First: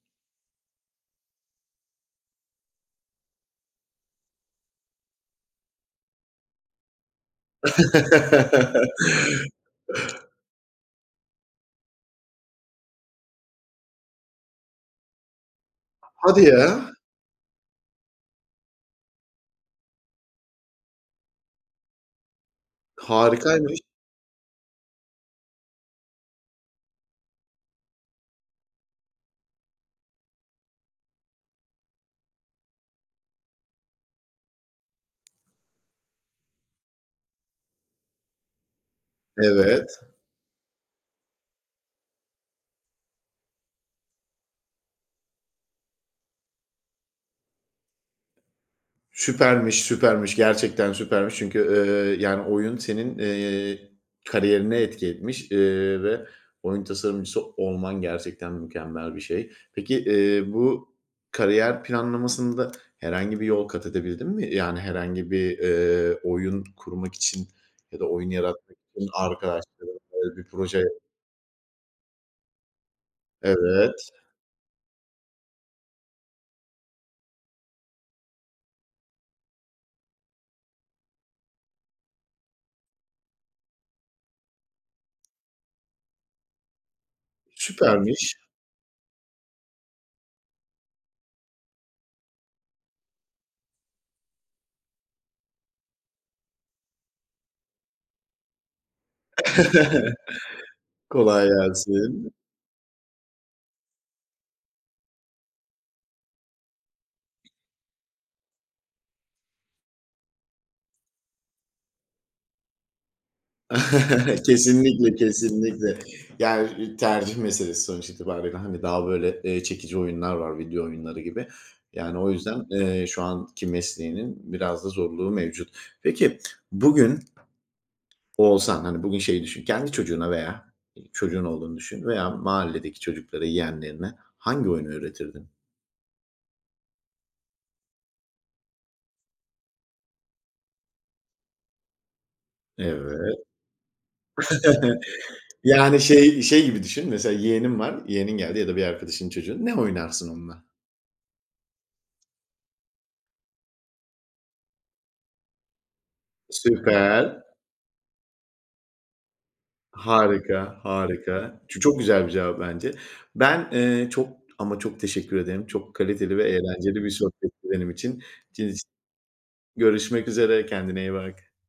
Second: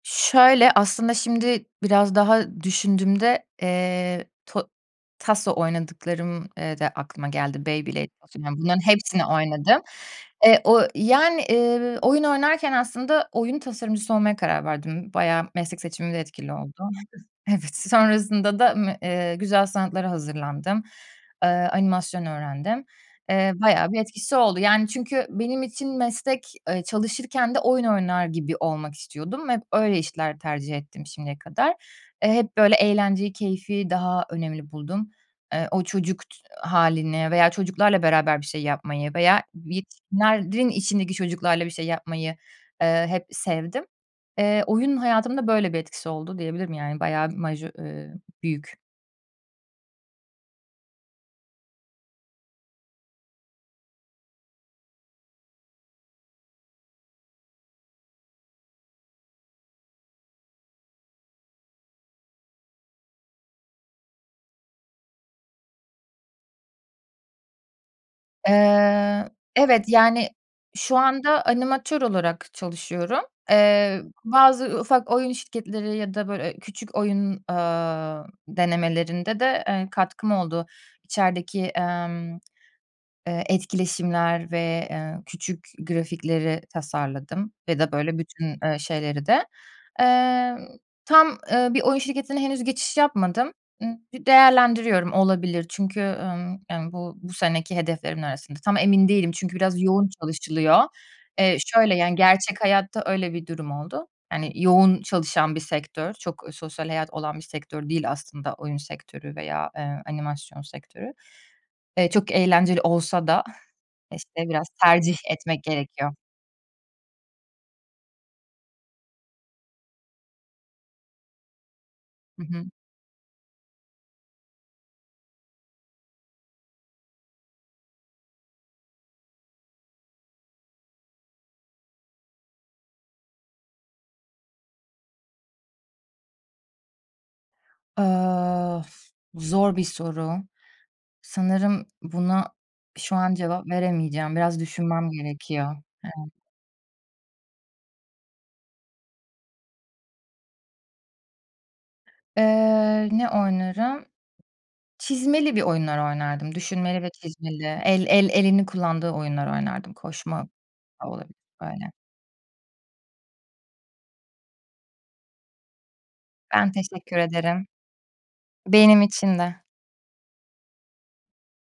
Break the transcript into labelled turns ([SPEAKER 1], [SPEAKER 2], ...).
[SPEAKER 1] Şöyle, aslında şimdi biraz daha düşündüğümde, eee, to taso oynadıklarım, eee, da aklıma geldi Beyblade, taso, yani, bunların hepsini oynadım. Eee, o yani, eee, oyun oynarken aslında, oyun tasarımcısı olmaya karar verdim. Bayağı meslek seçimimde
[SPEAKER 2] Hadi
[SPEAKER 1] etkili oldu.
[SPEAKER 2] ya!
[SPEAKER 1] Evet sonrasında da, ımm, eee, güzel sanatlara hazırlandım. Aaa, animasyon öğrendim. Eee,
[SPEAKER 2] Harikaymış.
[SPEAKER 1] bayağı bir etkisi oldu, yani, çünkü benim için meslek, eee, çalışırken de oyun oynar gibi olmak istiyordum. Hep öyle işler tercih ettim şimdiye kadar. Eee, hep, böyle, eğlenceyi, keyfi daha önemli buldum. Eee, o çocuk t hâlini veya çocuklarla beraber bir şey yapmayı veya
[SPEAKER 2] Evet.
[SPEAKER 1] yetişkinlerin içindeki çocuklarla bir şey yapmayı, eee, hep sevdim. Eee, oyun hayatımda böyle bir etkisi oldu diyebilirim, yani bayağı majö eee, büyük.
[SPEAKER 2] Süpermiş, süpermiş, gerçekten süpermiş çünkü, eee, yani, oyun senin, eee, kariyerine etki etmiş, eee, ve oyun tasarımcısı olman gerçekten mükemmel bir şey. Peki, eee, bu kariyer planlamasında herhangi bir yol kat edebildin mi? Yani, herhangi bir, eee, oyun kurmak için ya da oyun yaratmak için
[SPEAKER 1] Eee, evet, yani,
[SPEAKER 2] arkadaşlarınla bir proje...
[SPEAKER 1] şu anda animatör olarak çalışıyorum. Eee,
[SPEAKER 2] Evet.
[SPEAKER 1] bazı u ufak oyun şirketleri ya da, böyle, eee, küçük oyun, aaa, denemelerinde de, eee, katkım oldu. İçerideki, emm, eee, etkileşimler ve, eee, küçük grafikleri tasarladım ya da, böyle,
[SPEAKER 2] Süpermiş.
[SPEAKER 1] bütün, eee, şeyleri de. Eee, tam, eee, bir oyun şirketine henüz geçiş yapmadım. Imm, d değerlendiriyorum. Olabilir çünkü, ımm, ımm, bu bu seneki hedeflerimin arasında. Tam emin değilim çünkü biraz yoğun çalışılıyor.
[SPEAKER 2] Kolay
[SPEAKER 1] Eee, şöyle, yani,
[SPEAKER 2] gelsin.
[SPEAKER 1] gerçek hayatta öyle bir durum oldu. Hani, yoğun çalışan bir sektör, çok sosyal hayat olan bir sektör değil aslında oyun sektörü veya, eee, animasyon sektörü. Eee, çok eğlenceli olsa da, işte, biraz
[SPEAKER 2] Kesinlikle
[SPEAKER 1] tercih etmek
[SPEAKER 2] kesinlikle.
[SPEAKER 1] gerekiyor.
[SPEAKER 2] Ger eee, tercih meselesi sonuç itibarıyla, hani, daha böyle, eee, çekici oyunlar var, video oyunları gibi, yani, o
[SPEAKER 1] Hı hı.
[SPEAKER 2] yüzden, eee, şu anki mesleğinin biraz da zorluğu mevcut. Peki, bugün olsan, hani, bugün şey düşün, kendi çocuğuna veya çocuğun olduğunu düşün veya mahalledeki çocuklara, yeğenlerine hangi oyunu öğretirdin?
[SPEAKER 1] Aaa of, bu zor bir soru. Sanırım buna
[SPEAKER 2] Evet.
[SPEAKER 1] şu an cevap veremeyeceğim. Biraz düşünmem gerekiyor.
[SPEAKER 2] Yani,
[SPEAKER 1] Yani.
[SPEAKER 2] şey, şey gibi düşünün mesela yeğenin var, yeğenin geldi ya da bir arkadaşının çocuğu. Ne oynarsın onunla?
[SPEAKER 1] Eee, ne oynarım? Çizmeli bir oyunlar oynardım, düşünmeli ve
[SPEAKER 2] Süper.
[SPEAKER 1] çizmeli. El el elini kullandığı oyunları oynardım. Koşma
[SPEAKER 2] Harika,
[SPEAKER 1] da olabilir,
[SPEAKER 2] harika. Ç
[SPEAKER 1] öyle.
[SPEAKER 2] çok güzel bir cevap bence. Ben, eee, çok ama çok teşekkür ederim. Çok kaliteli ve
[SPEAKER 1] Ben
[SPEAKER 2] eğlenceli bir
[SPEAKER 1] teşekkür
[SPEAKER 2] sohbetti
[SPEAKER 1] ederim.
[SPEAKER 2] benim için [unintelligible]
[SPEAKER 1] Benim için de.
[SPEAKER 2] görüşmek üzere. Kendine iyi bak.